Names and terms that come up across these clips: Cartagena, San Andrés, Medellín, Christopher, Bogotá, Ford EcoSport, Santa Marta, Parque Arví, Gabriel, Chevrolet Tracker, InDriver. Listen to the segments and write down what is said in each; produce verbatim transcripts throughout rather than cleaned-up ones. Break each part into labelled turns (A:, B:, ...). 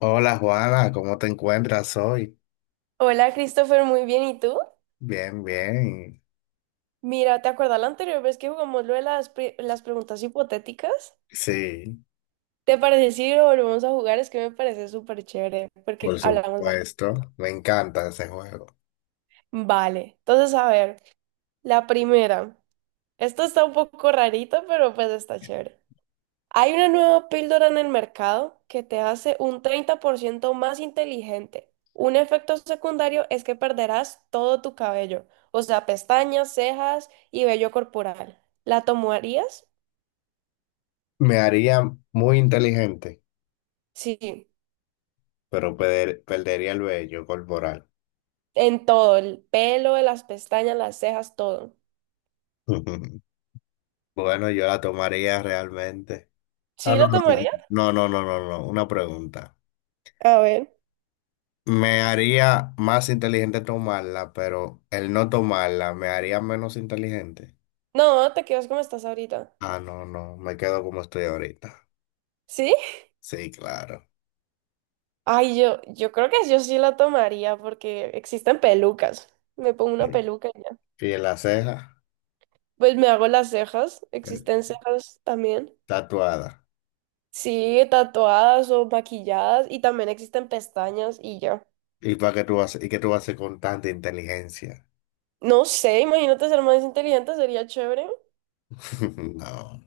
A: Hola Juana, ¿cómo te encuentras hoy?
B: Hola Christopher, muy bien. ¿Y tú?
A: Bien, bien.
B: Mira, ¿te acuerdas la anterior vez que jugamos lo de las, pre- las preguntas hipotéticas?
A: Sí,
B: ¿Te parece si lo volvemos a jugar? Es que me parece súper chévere porque
A: por
B: hablamos.
A: supuesto. Me encanta ese juego.
B: Vale, entonces a ver, la primera. Esto está un poco rarito, pero pues está chévere. Hay una nueva píldora en el mercado que te hace un treinta por ciento más inteligente. Un efecto secundario es que perderás todo tu cabello, o sea, pestañas, cejas y vello corporal. ¿La tomarías?
A: Me haría muy inteligente,
B: Sí,
A: pero perder- perdería el vello corporal.
B: en todo, el pelo, las pestañas, las cejas, todo.
A: Bueno, yo la tomaría realmente. Ah,
B: ¿Sí
A: no,
B: lo tomaría?
A: no, no, no, no, no, no, no, una pregunta.
B: A ver.
A: Me haría más inteligente tomarla, pero el no tomarla me haría menos inteligente.
B: No, te quedas como estás ahorita.
A: Ah, no, no, me quedo como estoy ahorita.
B: ¿Sí?
A: Sí, claro.
B: Ay, yo, yo creo que yo sí la tomaría porque existen pelucas. Me pongo
A: ¿Y
B: una peluca y ya.
A: en la ceja?
B: Pues me hago las cejas,
A: eh,
B: existen cejas también.
A: Tatuada.
B: Sí, tatuadas o maquilladas y también existen pestañas y ya.
A: ¿Y para qué tú haces, y qué tú haces con tanta inteligencia?
B: No sé, imagínate ser más inteligente, sería chévere.
A: No,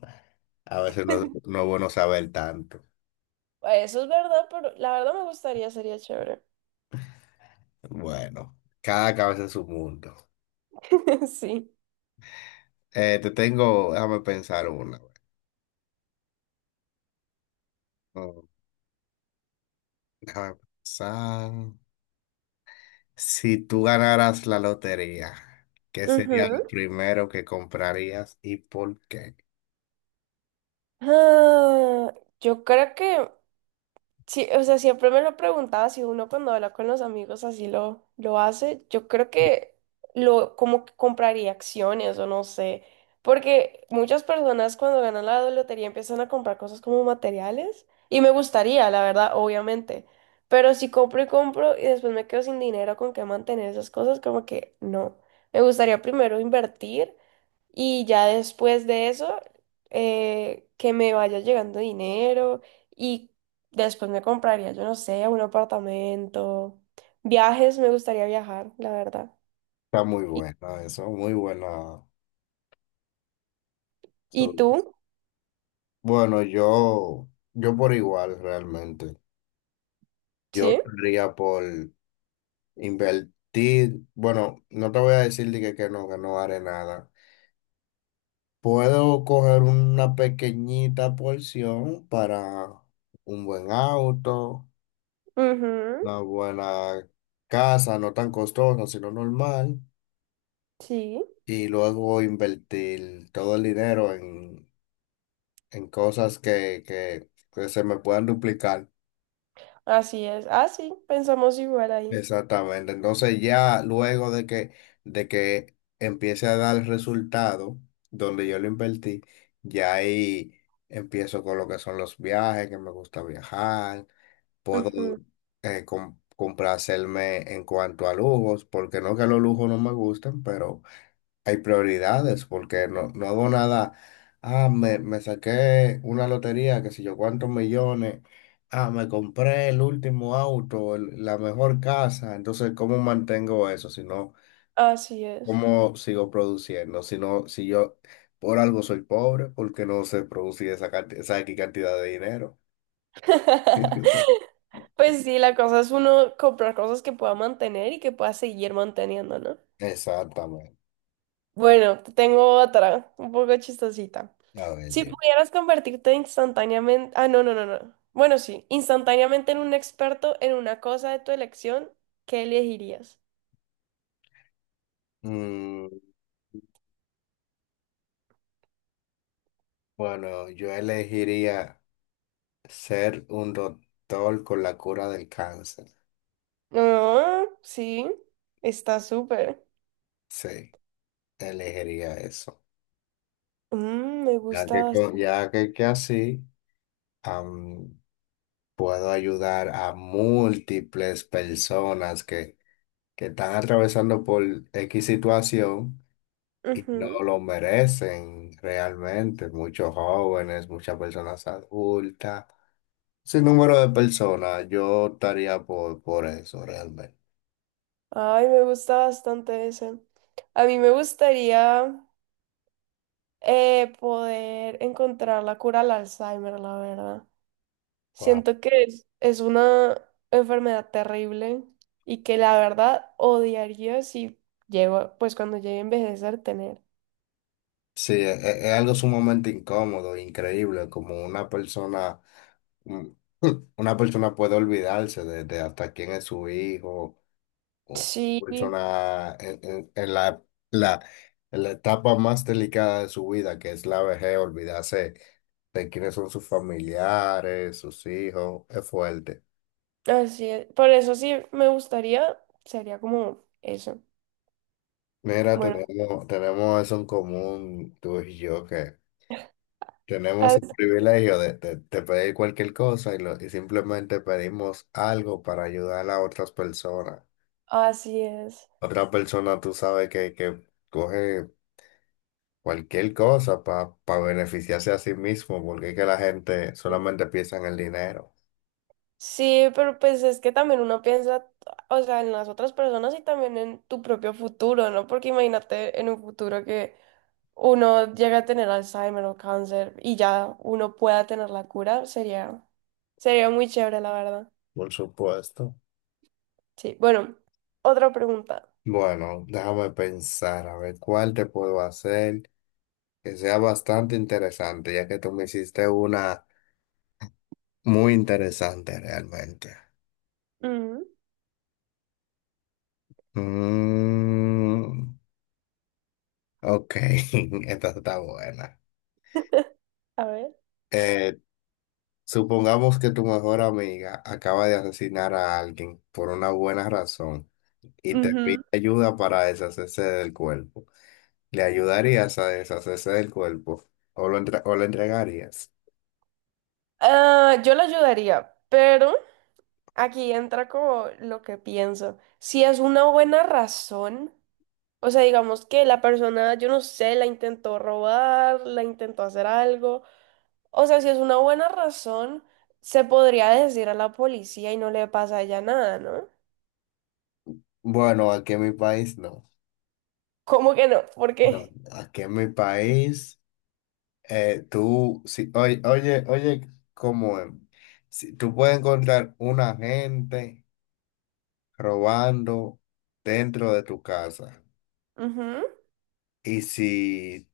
A: a veces no, no es bueno saber tanto.
B: Eso es verdad, pero la verdad me gustaría, sería chévere.
A: Bueno, cada cabeza en su mundo.
B: Sí.
A: Eh, te tengo, déjame pensar una. Oh, déjame pensar. Si tú ganaras la lotería, ¿qué sería lo
B: Ujú.
A: primero que comprarías y por qué?
B: Ah, yo creo que sí. O sea, siempre me lo preguntaba si uno cuando habla con los amigos así lo, lo hace. Yo creo que lo como que compraría acciones o no sé, porque muchas personas cuando ganan la lotería empiezan a comprar cosas como materiales y me gustaría, la verdad, obviamente. Pero si compro y compro y después me quedo sin dinero con qué mantener esas cosas, como que no. Me gustaría primero invertir. Y ya después de eso, eh, que me vaya llegando dinero. Y después me compraría, yo no sé, un apartamento. Viajes, me gustaría viajar, la verdad.
A: Está muy
B: ¿Y,
A: bueno eso, muy buena.
B: y tú?
A: Bueno, yo, yo por igual realmente. Yo
B: Sí.
A: optaría por invertir, bueno, no te voy a decir de que, que no, que no haré nada. Puedo coger una pequeñita porción para un buen auto,
B: Ujú.
A: una buena casa, no tan costosa, sino normal,
B: Sí.
A: y luego invertir todo el dinero en, en cosas que, que, que se me puedan duplicar.
B: Así es. Ah, sí, pensamos igual ahí.
A: Exactamente. Entonces ya luego de que, de que empiece a dar el resultado donde yo lo invertí, ya ahí empiezo con lo que son los viajes, que me gusta viajar. Puedo
B: Ujú.
A: eh, com- complacerme en cuanto a lujos, porque no que los lujos no me gustan, pero hay prioridades, porque no, no hago nada. Ah, me, me saqué una lotería, qué sé yo, cuántos millones. Ah, me compré el último auto, el- la mejor casa. Entonces, ¿cómo mantengo eso? Si no,
B: Así es.
A: ¿cómo sigo produciendo? Si no, si yo por algo soy pobre, ¿porque no se produce esa, canti- esa X cantidad de dinero?
B: Pues sí, la cosa es uno comprar cosas que pueda mantener y que pueda seguir manteniendo, ¿no?
A: Exactamente.
B: Bueno, te tengo otra, un poco chistosita.
A: A ver,
B: Si
A: dime.
B: pudieras convertirte instantáneamente, ah, no, no, no, no. Bueno, sí, instantáneamente en un experto en una cosa de tu elección, ¿qué elegirías?
A: Mm, bueno, yo elegiría ser un doctor con la cura del cáncer.
B: Ah, sí, está súper.
A: Sí, elegiría eso.
B: Mm, me
A: Ya que,
B: gusta
A: co- ya que, que así am, puedo ayudar a múltiples personas que, que están atravesando por X situación y no
B: bastante.
A: lo merecen realmente. Muchos jóvenes, muchas personas adultas, sin número de personas, yo estaría por, por eso realmente.
B: Ay, me gusta bastante ese. A mí me gustaría eh, poder encontrar la cura al Alzheimer, la verdad.
A: Wow.
B: Siento que es, es una enfermedad terrible y que la verdad odiaría si llego, pues cuando llegue a envejecer, tener.
A: Sí, es, es es algo sumamente incómodo, increíble, como una persona mm, Una persona puede olvidarse de, de hasta quién es su hijo, o
B: Sí,
A: una persona en, en- en la, la, en la etapa más delicada de su vida, que es la vejez, olvidarse de quiénes son sus familiares, sus hijos, es fuerte.
B: así es. Por eso sí me gustaría, sería como eso.
A: Mira,
B: Bueno,
A: tenemos, tenemos eso en común, tú y yo, que tenemos el
B: as-
A: privilegio de, de- de pedir cualquier cosa y, lo- y simplemente pedimos algo para ayudar a otras personas.
B: así es.
A: Otra persona, tú sabes que, que coge cualquier cosa para beneficiarse a sí mismo, porque es que la gente solamente piensa en el dinero.
B: Sí, pero pues es que también uno piensa, o sea, en las otras personas y también en tu propio futuro, ¿no? Porque imagínate en un futuro que uno llega a tener Alzheimer o cáncer y ya uno pueda tener la cura, sería, sería muy chévere, la verdad.
A: Por supuesto.
B: Sí, bueno, otra pregunta.
A: Bueno, déjame pensar, a ver cuál te puedo hacer que sea bastante interesante, ya que tú me hiciste una muy interesante realmente.
B: Ujú,
A: Mm, ok, esta está buena.
B: a ver.
A: Eh, Supongamos que tu mejor amiga acaba de asesinar a alguien por una buena razón y te
B: Ujú.
A: pide ayuda para deshacerse del cuerpo. ¿Le ayudarías a deshacerse del cuerpo o lo, entre- o lo entregarías?
B: Ah, yo la ayudaría, pero aquí entra como lo que pienso. Si es una buena razón, o sea, digamos que la persona, yo no sé, la intentó robar, la intentó hacer algo. O sea, si es una buena razón, se podría decir a la policía y no le pasa a ella nada, ¿no?
A: Bueno, aquí en mi país no.
B: ¿Cómo que no? ¿Por
A: No,
B: qué?
A: aquí en mi país, eh, tú, si, oye, oye, oye, ¿cómo es? Si, tú puedes encontrar una gente robando dentro de tu casa.
B: Ujú.
A: Y si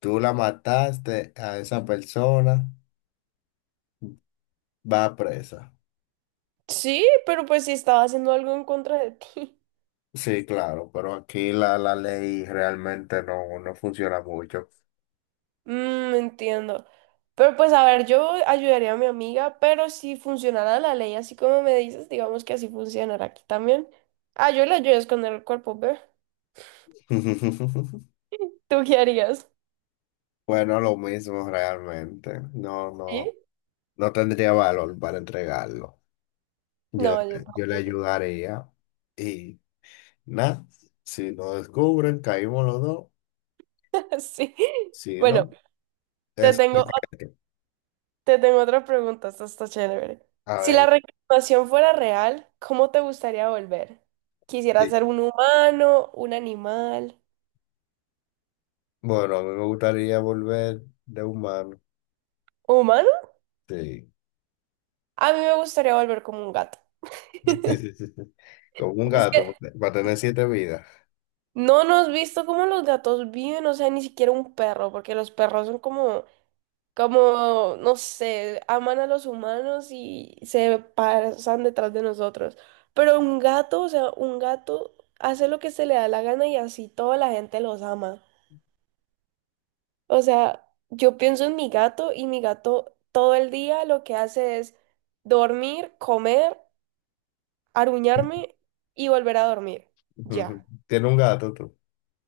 A: tú la mataste a esa persona, va presa.
B: Sí, pero pues si estaba haciendo algo en contra de ti.
A: Sí, claro, pero aquí la, la ley realmente no, no funciona mucho.
B: Mm, entiendo. Pero pues a ver, yo ayudaría a mi amiga, pero si funcionara la ley así como me dices, digamos que así funcionará aquí también. Ah, yo le ayudo a esconder el cuerpo, ¿ve? ¿Tú qué harías?
A: Bueno, lo mismo realmente. No,
B: ¿Sí?
A: no, no tendría valor para entregarlo. Yo,
B: No, yo
A: yo le
B: tampoco.
A: ayudaría. Y nada, si lo descubren, caímos los dos.
B: Sí.
A: Si no,
B: Bueno, te
A: es...
B: tengo Te tengo otra pregunta, esta está chévere.
A: A
B: Si la
A: ver.
B: reencarnación fuera real, ¿cómo te gustaría volver? ¿Quisiera
A: Sí.
B: ser un humano, un animal?
A: Bueno, a mí me gustaría volver de humano.
B: ¿Humano?
A: Sí.
B: A mí me gustaría volver como un gato.
A: Sí, sí, sí, sí. Como un
B: Es que
A: gato, para tener siete vidas.
B: no nos has visto cómo los gatos viven, o sea, ni siquiera un perro, porque los perros son como, como, no sé, aman a los humanos y se pasan detrás de nosotros. Pero un gato, o sea, un gato hace lo que se le da la gana y así toda la gente los ama. O sea, yo pienso en mi gato y mi gato todo el día lo que hace es dormir, comer, aruñarme y volver a dormir. Ya.
A: ¿Tiene un gato tú?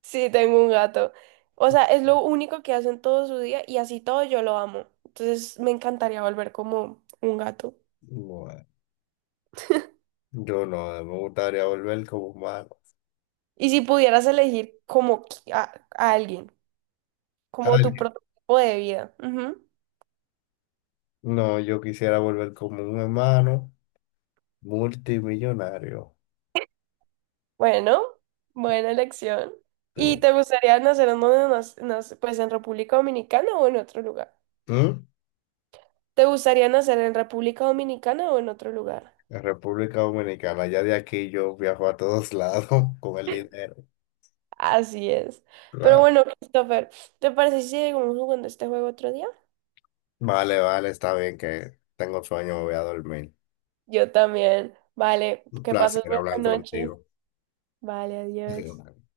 B: Sí, tengo un gato. O sea, es lo único que hace en todo su día y así todo yo lo amo. Entonces me encantaría volver como un gato.
A: Bueno, yo no, me gustaría volver como humano.
B: Y si pudieras elegir como qui- a, a alguien, como tu
A: Alguien.
B: prototipo de vida. Ujú.
A: No, yo quisiera volver como un hermano multimillonario.
B: Bueno, buena elección.
A: Sí.
B: ¿Y te gustaría nacer en donde nas- nas- pues en República Dominicana o en otro lugar?
A: ¿Mm?
B: ¿Te gustaría nacer en República Dominicana o en otro lugar?
A: En República Dominicana, ya de aquí yo viajo a todos lados con el dinero.
B: Así es. Pero
A: Claro.
B: bueno, Christopher, ¿te parece si seguimos jugando este juego otro día?
A: Vale, vale, está bien que tengo sueño, me voy a dormir.
B: Yo también. Vale,
A: Un
B: que pases
A: placer hablar
B: buena noche.
A: contigo.
B: Vale, adiós.